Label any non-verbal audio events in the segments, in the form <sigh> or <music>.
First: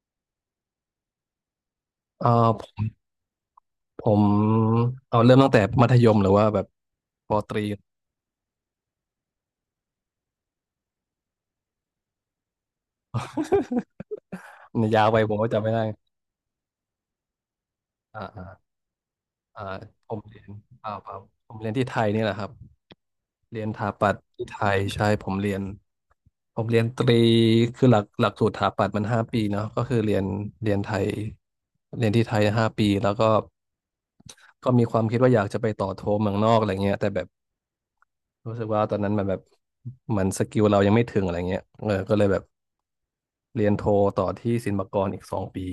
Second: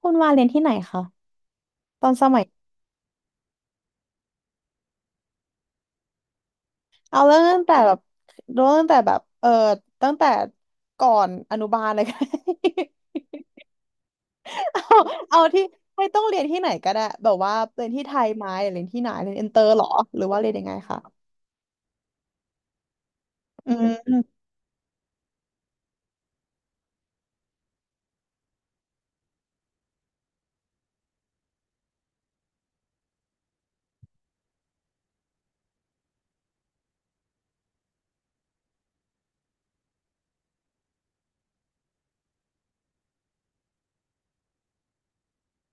คุณวาเรียนที่ไหนคะสเอ่อมัยผมผมเอาเริ่มตั้งแต่มัธยมหรือว่าแบบเอาปเรื่อองตรี ตั้งแต่แบบเรื่องตั้งแต่แบบตั้งแต่ก่อนอนุบาลเลยก็ได้ <laughs> มันยาวไป <laughs> เอาผเอามก็ที่จำไม่ได้ไม่ต้องเรียนที่ไหนก็ได้แบบว่าเรียนที่ไทอ่ายไหอ่ามหรือเรียนที่ไหนเรียนอินเตออ่าร์เหรอผหมรือว่าเรียเรีนยนยังไงเปล่าคะเปล่าผมเรียนที่ไทยนี่แหละครับเรียนอืถาปัตย์มที่ไทยใช่ผมเรียนตรีคือหลักสูตรถาปัตย์มันห้าปีเนาะก็คือเรียนไทยเรียนที่ไทยห้าปีแล้วก็มีความคิดว่าอยากจะไปต่อโทเมืองนอกอะไรเงี้ยแต่แบบ รู้สึกว่าตอนนั้นมันแบบมันสกิลเรายังไม่ถึงอะไรเงี้ยเออก็เลยแบบเรียนโทต่อที่ศิลปากรอีกสองปี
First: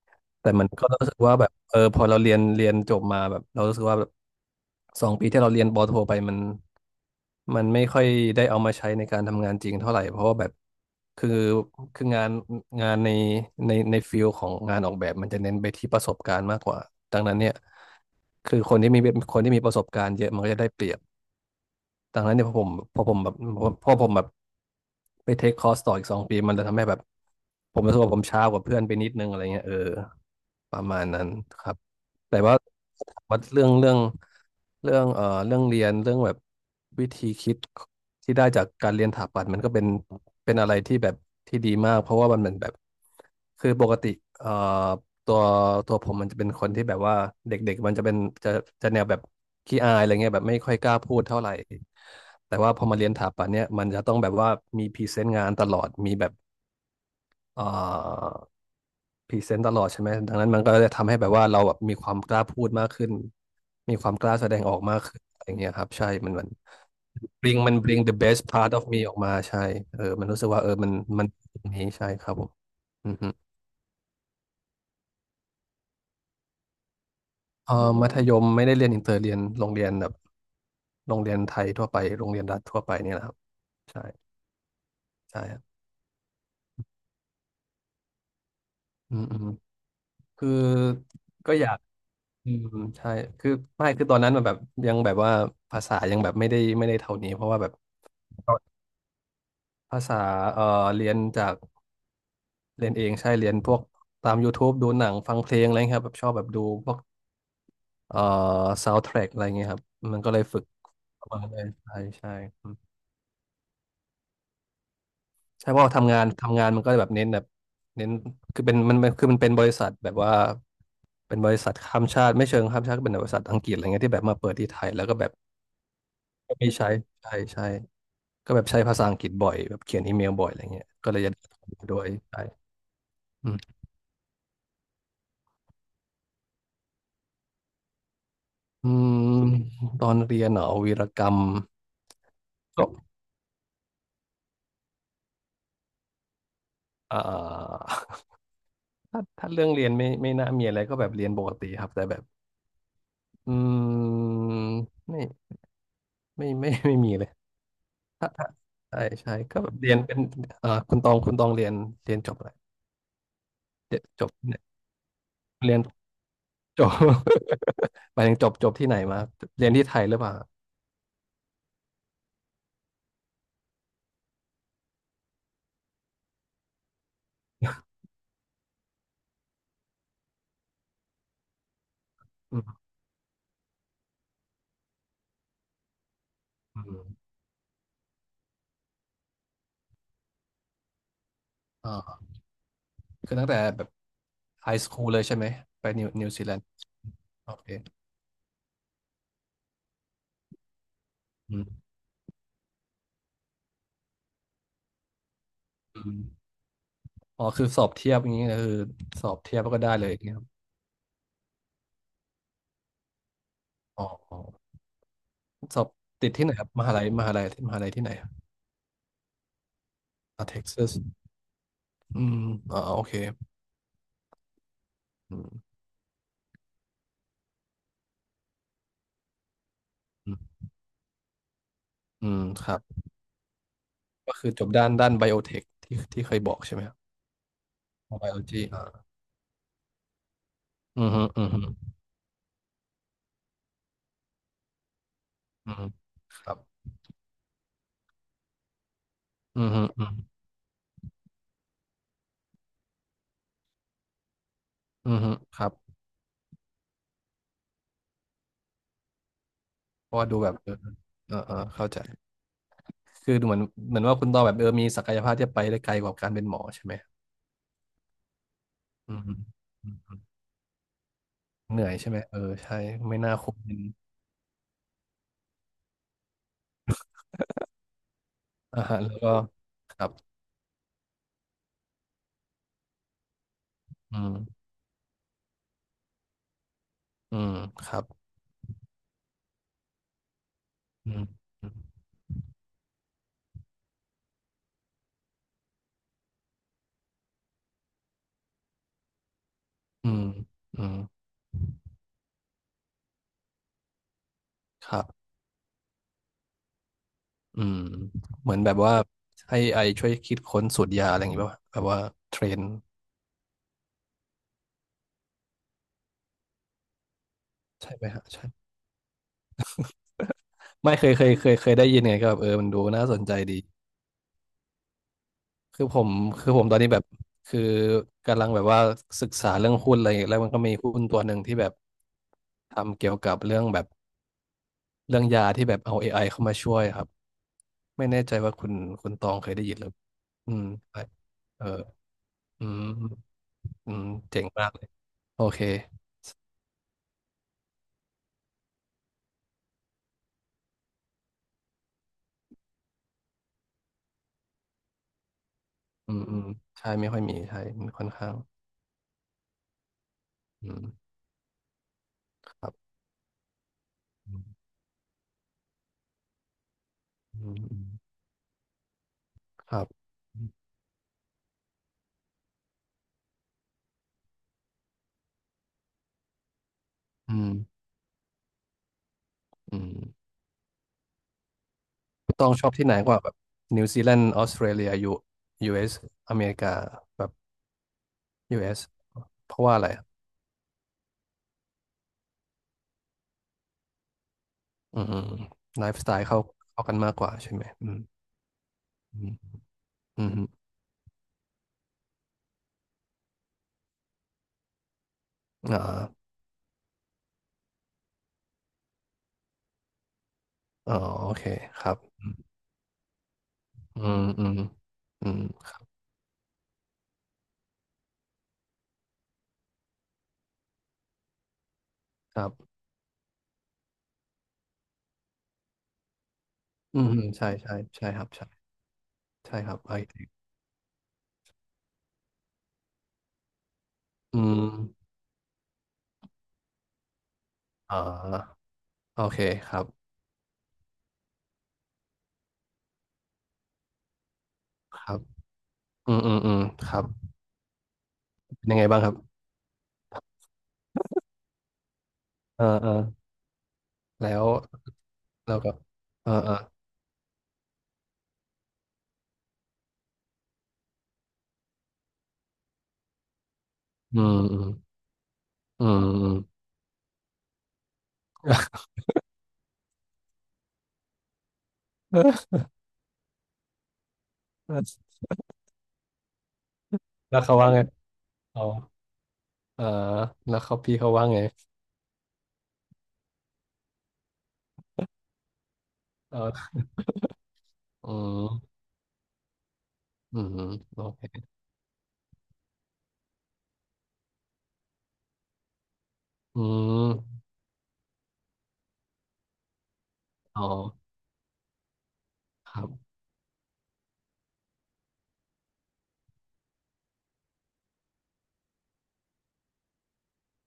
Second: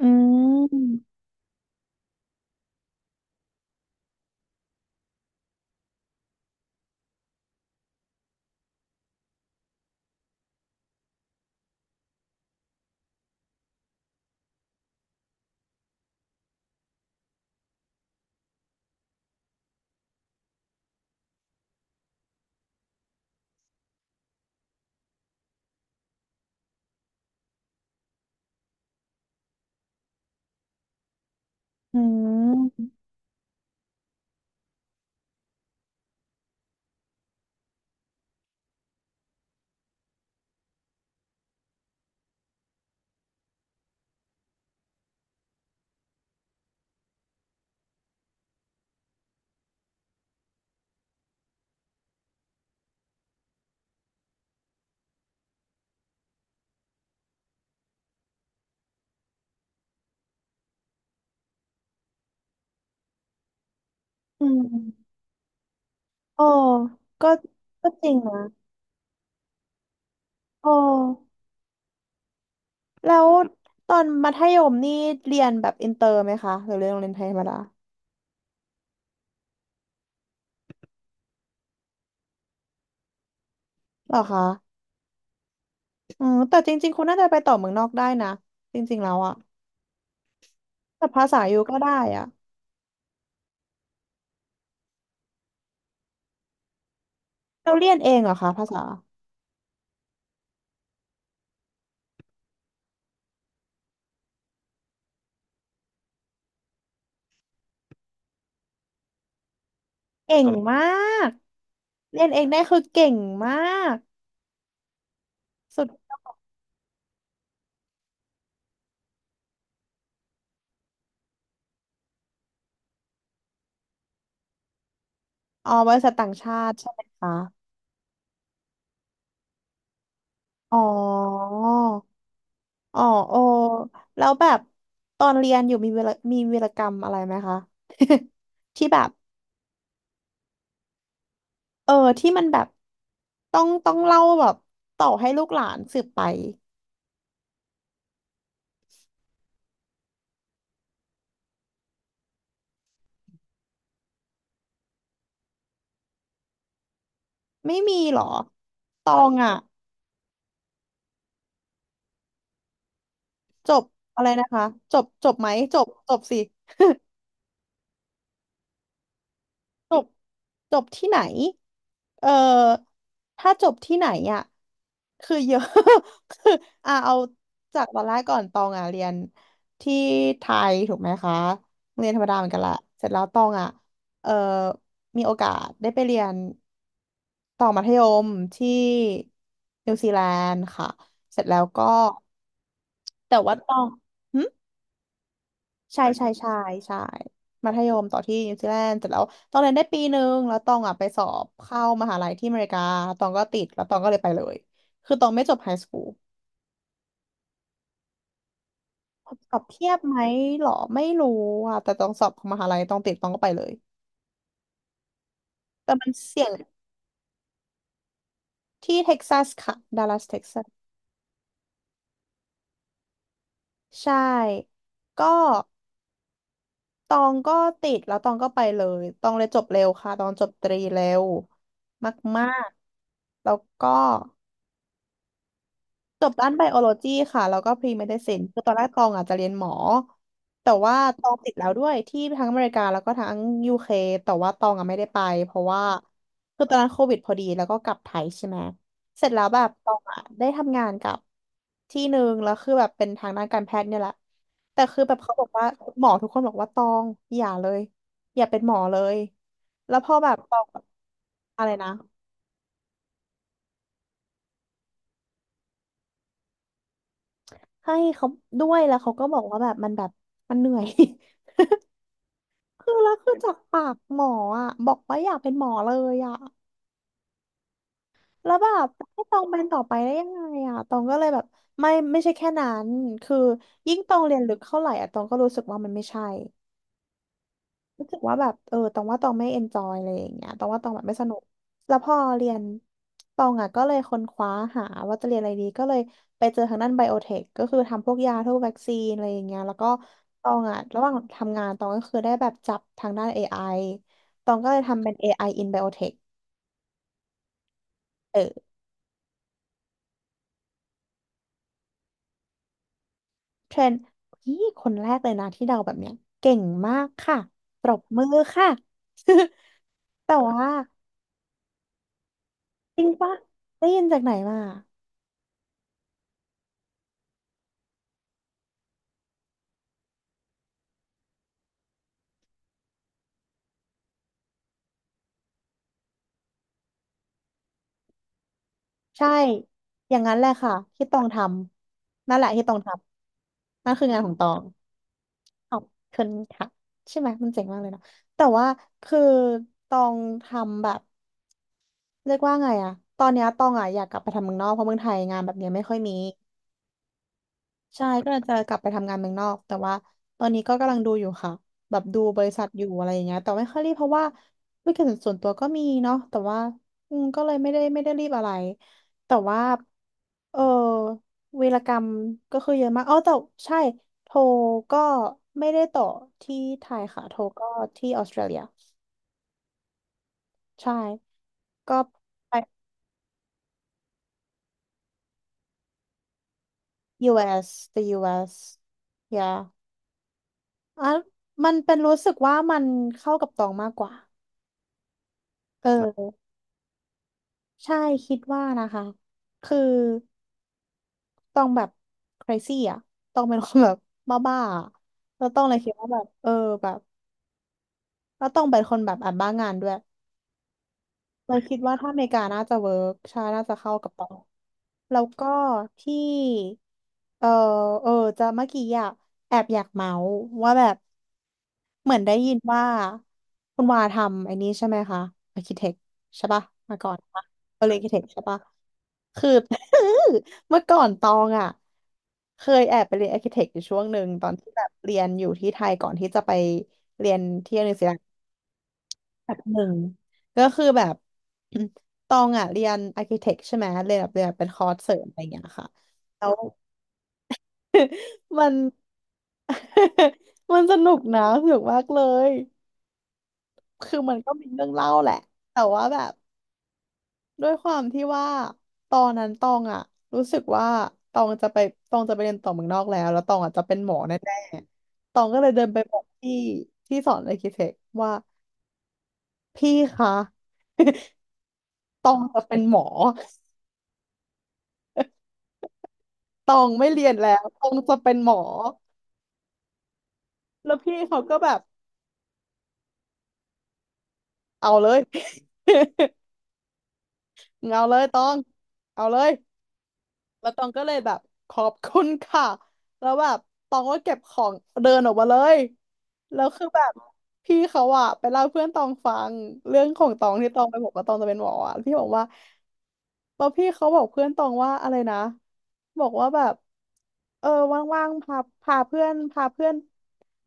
อืแต่มันก็มรู้สึกว่าแบบเออพอเราเรียนจบมาแบบเรารู้สึกว่าแบบสองปีที่เราเรียนปอโทไปมันไม่ค่อยได้เอามาใช้ในการทำงานจริงเท่าไหร่เพราะว่าแบบคือคืองานในในฟิลของงานออกแบบมันจะเน้นไปที่ประสบการณ์มากกว่าดังนั้นเนี่ยคือคนที่มีประสบการณ์เยอะมันก็จะได้เปรียบ ดังนั้นเนี่ยพอผมแบบไปเทคคอร์สต่ออีกสองปีมันจะทำให้แบบผมรู้สึกว่าผมช้ากว่าเพื่อนไปนิดนึงอะไรเงี้ยเออประมาณนั้นครับอืแต่ว่ามว่าเรื่องเรียนเรื่องแบบวิธีคิดที่ได้จากการเรียนถาปัตย์มันก็เป็นอะไรที่แบบที่ดีมากเพราะว่ามันเหมือนแบบคือปกติเอ่อ ตัวตัวผมมันจะเป็นคนที่แบบว่าเด็กๆมันจะเป็นจะจะแนวแบบขี้อายอะไรเงี้ยแบบไม่ค่อยกล้าพูดเท่าไหร่แต่ว่าพอมาเรียนถาปัตย์เนี่ยมันจะต้องแบบว่ามีพรีเซนต์งานตลอดมีแบบเอ่อพรีเซนต์ตลอดใช่ไหมดังนั้นมันก็จะทำให้แบบว่าเราแบบมีความกล้าพูดมากขึ้นมีความกล้าอืแสดงออกมากมขึ้นอะไรเงี้ยครับใช่มันโอ้มัน ก็ bring มัน ก็ bring จริ the ง best นะ part of me ออกมาใช่เออมันรู้สึกว่าโอมัน้อย่างนี้ใช่ครับผมอืแล้อฮึวตอนมัธยมนี่เรียนแบบอินเตอร์ไหมคะหรือเรียนโรงเรียนไทยธรรมดาเอออมัธยมไม่ได้เรียนอินเตอร์เรียนโรงเรียนแบบ โรงเรียนไทยทั่วไปโรงเรียนรัฐทั่วไปเนี่ยแหละครับ ใช่ เหรอคะ ใช่ครับอืมแต่จริงๆคุณน่าจะไปต่อเมืองนอกได้นะจริงๆแล้อืวมอะอืมคือ แต่ภาษาก็อยู่อยาก็กได้อะอืมใช่คือไม่คือตอนนั้นมันแบบ ยังแบบว่าภาษายังแบบไม่ได้เท่านี้ เพราะว่าแบบเราเรียนเองเหรอคะภาษาภาษาเอ่อเรียนจากเรียนเองใช่ เรียนพวกตาม YouTube ดูหนังฟังเพลงอะไรเงี้ยครับแบบชอบแบบดูพวกเอ่อซาวด์แทร็กอะไรเงี้ยครับ มันก็เก่เลยงฝึกมาประกมาณนั้นใช่เรียนใช่ เองได้คือเก่งมากใช่เพสุราะดว่าทำงานมันก็แบบเน้นคือเป็นมันคือมันเป็นบริษัทแบบว่าเป็นบริษัทข้ามชาติไม่เชิงข้ามชาติก็เป็นบริษัทอังกฤษอะไรเงี้ยที่แบบมาเปิดที่ไทยแล้วก็แบบอ๋อบริษัทต่างก็ชามีติใช้ใช่ไหมคะใช่ใช่ก็แบบใช้ภาษาอังกฤษบ่อยแบบเขียนอีเมลบ่อยอะไรอ๋อเงี้ยก็เลยจะได้ด้วยใช่อ๋อโออืมแล้วแบบตอนเรียนอยู่มีเวลามีวีรกรรมอะไรไหมคะ <laughs> ที่อืแบบมตอนเรียนเหรอวีรกรรมเออที่มันแบบก็ต้องต้องเล่าแบบต่อให้ลูกหลานสืบไปอ่า <laughs> ถ้าเรื่องเรียนไม่น่ามีอะไรก็แบบเรียนปกติครับแต่แบบอืมไม่ไม่ไม่ <laughs> ไม่มีเลย ไม่มีเหรอถ้าใช่ตองใช่อ่ะ ก็แบบเรียนเป็นคุณตองเรียนจบอะไรจบเรียนอะจไรบนะเนี่คะยจบจบไหมเรีจยนบจบสิจบ <laughs> หมายถึงจบที่ไหนมาเรียนที่จไทบยหรือเปล่าจบที่ไหนเออถ้าจบที่ไหนอ่ะคือเยอะ <laughs> คืออ่ะเอาจากตอนแรกก่อนตองอ่ะเรียนที่ไทยถูกไหมคะโรงเรียนธรรมดาเหมือนอืกันแหละมเสร็จแล้วตองอ่ะเออมีโอกาสได้ไปเรียนอืมต่อมัธยมที่นิวซีแลนด์ค่ะเสร็จแล้วก็อ่าคืแต่อตั้งว่าแต่ตอแบง บไฮสคูลเลยใช่ไหมไปใช่นิวใช่นิวซีใช่แลนด์ใช่โอเคมัธยมต่อที่นิวซีแลนด์เสร็จแล้วตองเรียนได้ปีหนึ่งแล้วตองอ่ะไปสอบอืเข้ามมหาลัยที่อเมริกาตองก็ติดแล้วตองก็เลยไปเลยคือตองไม่จบไฮสคูลอืมอ๋อคือสอบเทียบอย่างนี้ก็คือสอบสเทีอยบบแล้วก็เทีได้ยบเลยไหอมย่างเงี้ยครับหรอไม่รู้อ่ะแต่ตองสอบของมหาลัยตองติดตองก็ไปเลยอ๋ออ๋อสอบแต่มันติดเสี่ที่ยไหนงครับมหาลัยที่ไหนอะที่เท็กซัสค่ะดัลลัสเท็กอ่าซัเท็กสซัสอืมอ๋อโอเคใช่ ก็อืมตองก็ติดแล้วตองก็ไปเลยตองเลยจบเร็วค่ะตออืงมจบตรีเร็วอืมมาคกรับๆแล้วก็ ก็คือจบด้านไบโอเทคที่จที่เคบยด้าบนอกไบใช่โอไหม โลจีค่ะแล้วก็พรีเมอ๋ดิอไบซิโอนคืจีอตอนแรอ่ากตองอาจจะเรียนหมอแต่ว่าอือตฮึองอือติดฮึแล้วด้วยที่ทั้งอเมริกาแล้วก็ทั้งยูเคแต่ว่าตองอะไม่ได้ไปเพราะอือว่าฮึครับคือตอนนั้นโควิดพอดีแล้วก็กลับไทยใช่ไหมเสร็จแล้วแบอืบอฮึตองอืออะได้ทำงานกับที่หนึ่งแล้วคือแบบเป็นทางด้านการแพทย์เนี่ยแหละแต่คืออืแบบอฮึเขาบอกคว่ารับหมอทุกคนบอกว่าตองอย่าเลยอย่าเป็นหมอเลยแล้วพเพอราะว่าแบบดูแบตบองเออเออเอออะไรเข้านะใจ คือดูเหมือนว่าคุณตองแบบเออมีศักยภาพที่จะไปได้ไกลกว่าการเป็นหมอใช่ไหมให้เขาด้วยแล้วเขาอืมก็ฮึบอกว่าแบบมัอืนมแบบอืมันเหนื่อย เหนื่อยใช่ไหม เออใช่คือแล้วไม่คืน่าอจาคุ้กมเงิปากหมออะบอกว่าอยากเป็นหมอเลยอะแล้วแบนอาบหารแล้วให้ก็ตองเป็นต่อไปครัได้ยังบไงอะตองก็เลยแบบไม่ไม่ใช่แค่นั้นคือยิ่งตออืงเรีมยนลึกเท่าไหร่อะตองก็รู้สึกว่ามันไม่ใช่ อืมครับรู้สึกว่าแบบตองว่าตองไม่เอนจอยอะไรอย่างเงี้ยตองว่าตองแบบอืไม่มสนุกอืมแล้วพอเรียนตองอ่ะก็เลยค้นคว้าหาว่าจะเรียนอะไรดีก็เลยไปเจอทางด้านไบโอเทคก็คือทำพวกยาพวกวัคซีนอะไรอย่างเงี้ยแล้วก็ตองอ่ะอืมระหว่างทำงานตองก็คือได้แบบจับทางด้านเอไอตองก็เลยครัทำบเป็นเอไอ in biotech อืมเอเหมือนแบอบว่าให้ไอช่วยคิดค้นสูตรยาอะไรอย่างงี้ป่ะวะแบบว่าเทรนเทรนนี่คนแรกเลยนะที่เดาแบบเนี้ยเก่งมากค่ะปรใช่บไหมมืฮะ อค่ะ <laughs> แต่ว่าไม่เคยได้ยินไงก็แบบมันดูจน่าริงสนปะใจดีได้ยินจากไหนมา คือผมคือผมตอนนี้แบบคือกำลังแบบว่าศึกษาเรื่องหุ้นอะไรอย่างเงี้ยแล้วมันก็มีหุ้นตัวหนึ่งที่แบบทำเกี่ยวกับเรื่องแบบเรื่องยาที่แบบเอา AI เข้ามาช่วยครับไม่แน่ใจว่าคุณตใช่ องเคยได้ยินหรืออย่างนั้นแหละอืมค่ะใช่ที่ตองทเออำนั่นแหละที่อืตองมทำอืนั่นมคืองานของเจ๋ตงองมากเลยโอเคขอบคุณค่ะใช่ไหมมันเจ๋งมากเลยเนาะแต่ว่าคือตองทำแบบเรียกว่าไงอะตอนเนี้ยตองอะอยากกลับไปทำเมืองนอกเพราะเมืองไทยงานแบบเนี้ยไม่ค่อยอืมี มอืมใช่ไม่ค่อยมีใช่มันค่ใช่อนก็ข้าเลงยจะกลับไปทำงานเมืองนอกแต่ว่าตอนนี้อืก็มกำลังดูอยู่ค่ะแบบดูบริคษัทรัอยู่บอะไรอย่างเงี้ยแต่ไม่ค่อยรีบเพราะว่าอืมธุรกิจส่วนตัวก็มีเนาะแต่ว่าอืมก็อืเลยมไม่อืได้มไม่ได้รีบอะไรแต่ว่าครับเออวีรกรรมก็คือเยอะมากอ๋อแต่ใช่โทรก็ไม่ได้ต่อที่ไทยค่ะอืโทรมก็ที่ออสเตรเลียอืม ใช่ก็ต้อไป งชอบที่ไหนกว่าแบบนิวซีแลนด์ออสเตรเลียยูเอสอเมริกาแบบ US the ยูเอ US สเพ yeah ราะว่าอะไรอะอ่ะมันเป็นรู้สึกว่ามันเข้ากับตองมากกว่า อืมไลเอฟ์สไตล์เข้าอเข้ากันมากกว่าใช่ไหมอืใช่มคิดว่านะคะอืมคืออืมต้องแบบ crazy อ่ะต้องเป็นคนแบบบ้าๆอะแล้วต้องเลยคิดอ่าว่าแบบแบบแล้วต้องเป็นคนแบบอ่านบ้างานด้วย อ๋อโอเคเราคิดครัว่าบถ้าอเมริกาน่าจะเวิร์กใช่น่าจะเข้าอืกับมเราอืมแล้วอืมก็ที่เออเออจะเมื่อกี้อะแอบอยากเมาส์ว่าแบบเหมือนได้ครัยินบว่าคุณวาทำไอ้นี้ใช่ไหมคะอาร์คิเทคใช่ปะมาอืมก่ออืนมปะใช่ใช่เาเรียนอาร์ใช่คิเทคครับใช่ใช่ปะคือ ใช่ครับไอ <laughs> เมื่อก่อนตองอะเคยแอบไปเรียนอาร์คิเทคอยู่ช่วงหนึ่งอืตอนที่แบบมเรียนอยู่ที่ไทยก่อนที่จะไป อ่าโอเคแบบคหรันึ่บงก็คือแบบ <clears throat> ตองอ่ะเรียนอาร์คิเทคใช่ไหมเรียนแบบเรียนแบบเป็นคอร์สคเสรัริบมอะไรอย่างเงี้ยค่ะอืมอืมแล้อืวมครับมัเป็นน ยังไงบ้างครับ <laughs> มันสนุกนะสนุกมากเลยเออเออคือแล้มันวก็มีเรื่องเล่าแหละแล้วก็แต่ว่าแบเอบอเออด้วยความที่ว่าตอนนั้นตองอ่ะรู้สึกว่าตองจะไปตองจะไปเรียนต่อเมืองนอกแล้วแล้วตองอ่ะจะเป็นหมออืมแน่อืมๆตองก็เลยเดิอืนมไปบอกอืม พี่ที่สอนอาร์คิเทคว่าพี่คะ <laughs> ตองจะ <laughs> เป็นหมอ เออตองไม่เรียนแล้วแล้เขาวว่าไงตองจะเป็นหมออ๋อเออแล้วเขาแล้พี่วเขาพี่ว่าเขาไงก็แบบเอาเลย เออ <laughs> เอาอืเลยตองมเอาเลย อืมแล้วตองโอก็เลยแบบเคขอบคุณค่ะแล้วแบบตองก็เก็บของเดินออกมาเลยอืแล้วคือแบมบพี่เขาอะไปเล่าให้เพื่อนตองฟังเรื่องของตองอ๋อที่ตองไปบอกว่าตองจะเป็นหมออะพี่บอกว่าครับ แล้วพี่เขาบอกเพื่อนตองว่าอะไรนะบอกว่าแบบเออว่างๆพาพาเพื่อน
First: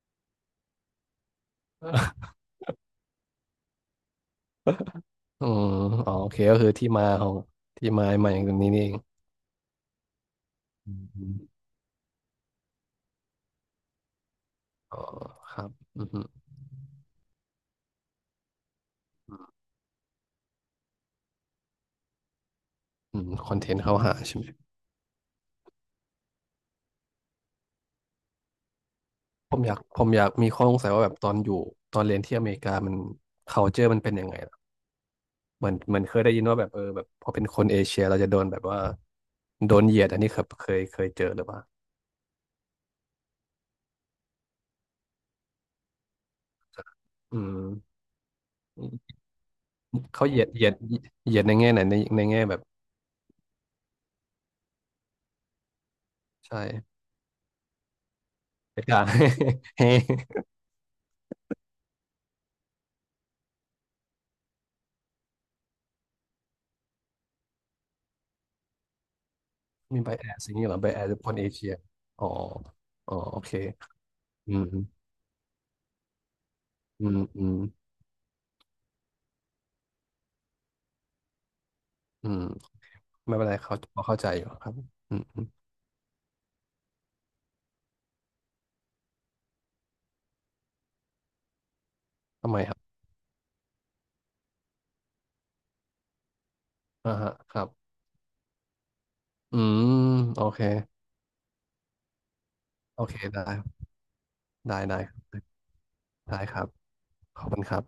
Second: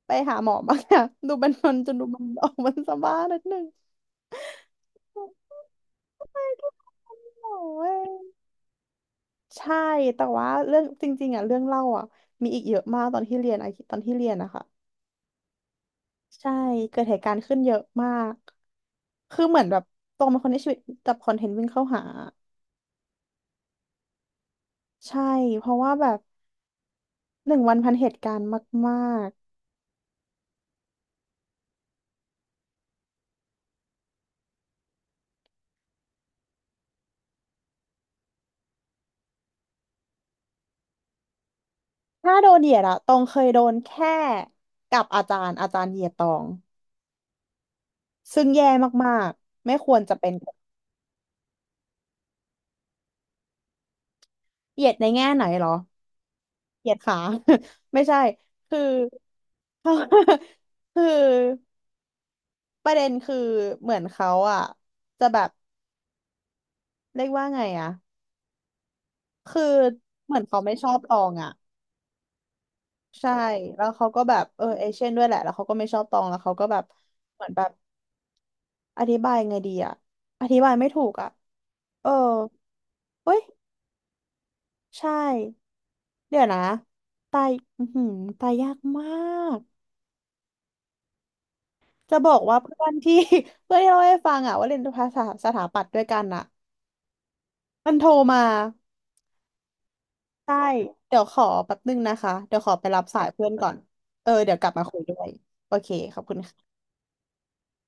ไปหาหมอบ้างนะ <laughs> ดูมันจนดูมัน <laughs> ออกมันสบ้านิดนึง อืมอ๋อโอ <laughs> เคไม่ก็ได้คือที่มาเป็นของหมอที่เว้มาย ใหม่อย่างนี้นี่เองใช่แต่ว่าเรื่องอืจริงๆอ่ะเรื่อมงเล่าอ่ะมีอีกเยอะมากตอนที่เรียนอะตอนที่เรียนนะคะอ๋อครับอืมใช่เกิดเหตุการณ์ขึ้นเยอะมากคือเหมือนแบบตรงเป็นคนที่ชีวิตจับคอนเทนต์วิ่งเข้าหาอืมคอนเทนต์เข้าหาใช่ไหมใช่เพราะว่าแบบหนึ่งวันพันเหตุการณ์มากผมอยากมีข้อสงสัยว่าแบบตอนอยู่ตอนเรียนที่อเมริกามัน culture มันเป็นยังไงล่ะเหมือนเคยได้ยินว่าแบบแบบพอเป็นคนเอเชียเราจะโดนแบบว่าโดนเหยียดอันนี้ครับเคยเจอหรือเปล่า ๆถ้าโดนเหยียดอะตองเคยโดนแค่กับอาจารย์อาจารย์เหยียดตองอืมซึ่งแย่มากๆไม่ควรจะเขาเป็นเหยียดในแง่ไหนในแง่แบบเหยียดในแง่ไหนเหรอใเหยียดช่ขา <laughs> ไม่ใช่คืไปอ ด่า <laughs> เฮ้ <laughs> คือ ประเด็นคือเหมือนเขาอ่ะจะแบบเรียกว่าไงอ่ะคือ <laughs> มีไบแอเหมือสนอย่างเขานี้ไม่เหรอชไบอบแอสตอคงนเออ่ะเชียอ๋ออ๋อใช่โอเคแล้วเขาก็แบบอืเออมเอเชียนด้วยแหละแล้วเขาก็ไม่ชอบตองแล้วเขาก็แบบอืมเหอืมือนมแบบอธิบายไงดีอ่ะอธิบายไม่ถูกอ่ะเอออืมไม่เฮ้ยเป็นไรเขาพอเข้าใจอยู่ครับใช่อืมอืมเดี๋ยวนะตายอือหือตายยากมากจะบอกทำว่าไมคเพื่รับอนที่ <laughs> เพื่อนที่เราให้ฟังอ่ะว่าเรียนภาษาสถาปัตย์ด้วยกันอ่ะอ่าฮะครับมันโทรมา อืมโอใช่เคเดี๋ยวขอแป๊บนึงนะคะเดี๋ยวขอไปรัโอบเคสายได้เพื่อนก่อนเออเดี๋ยวกลับได้มาคุได้ยด้วยโอเคขอบคุณได้ครัค่ะบขอบคุณครับ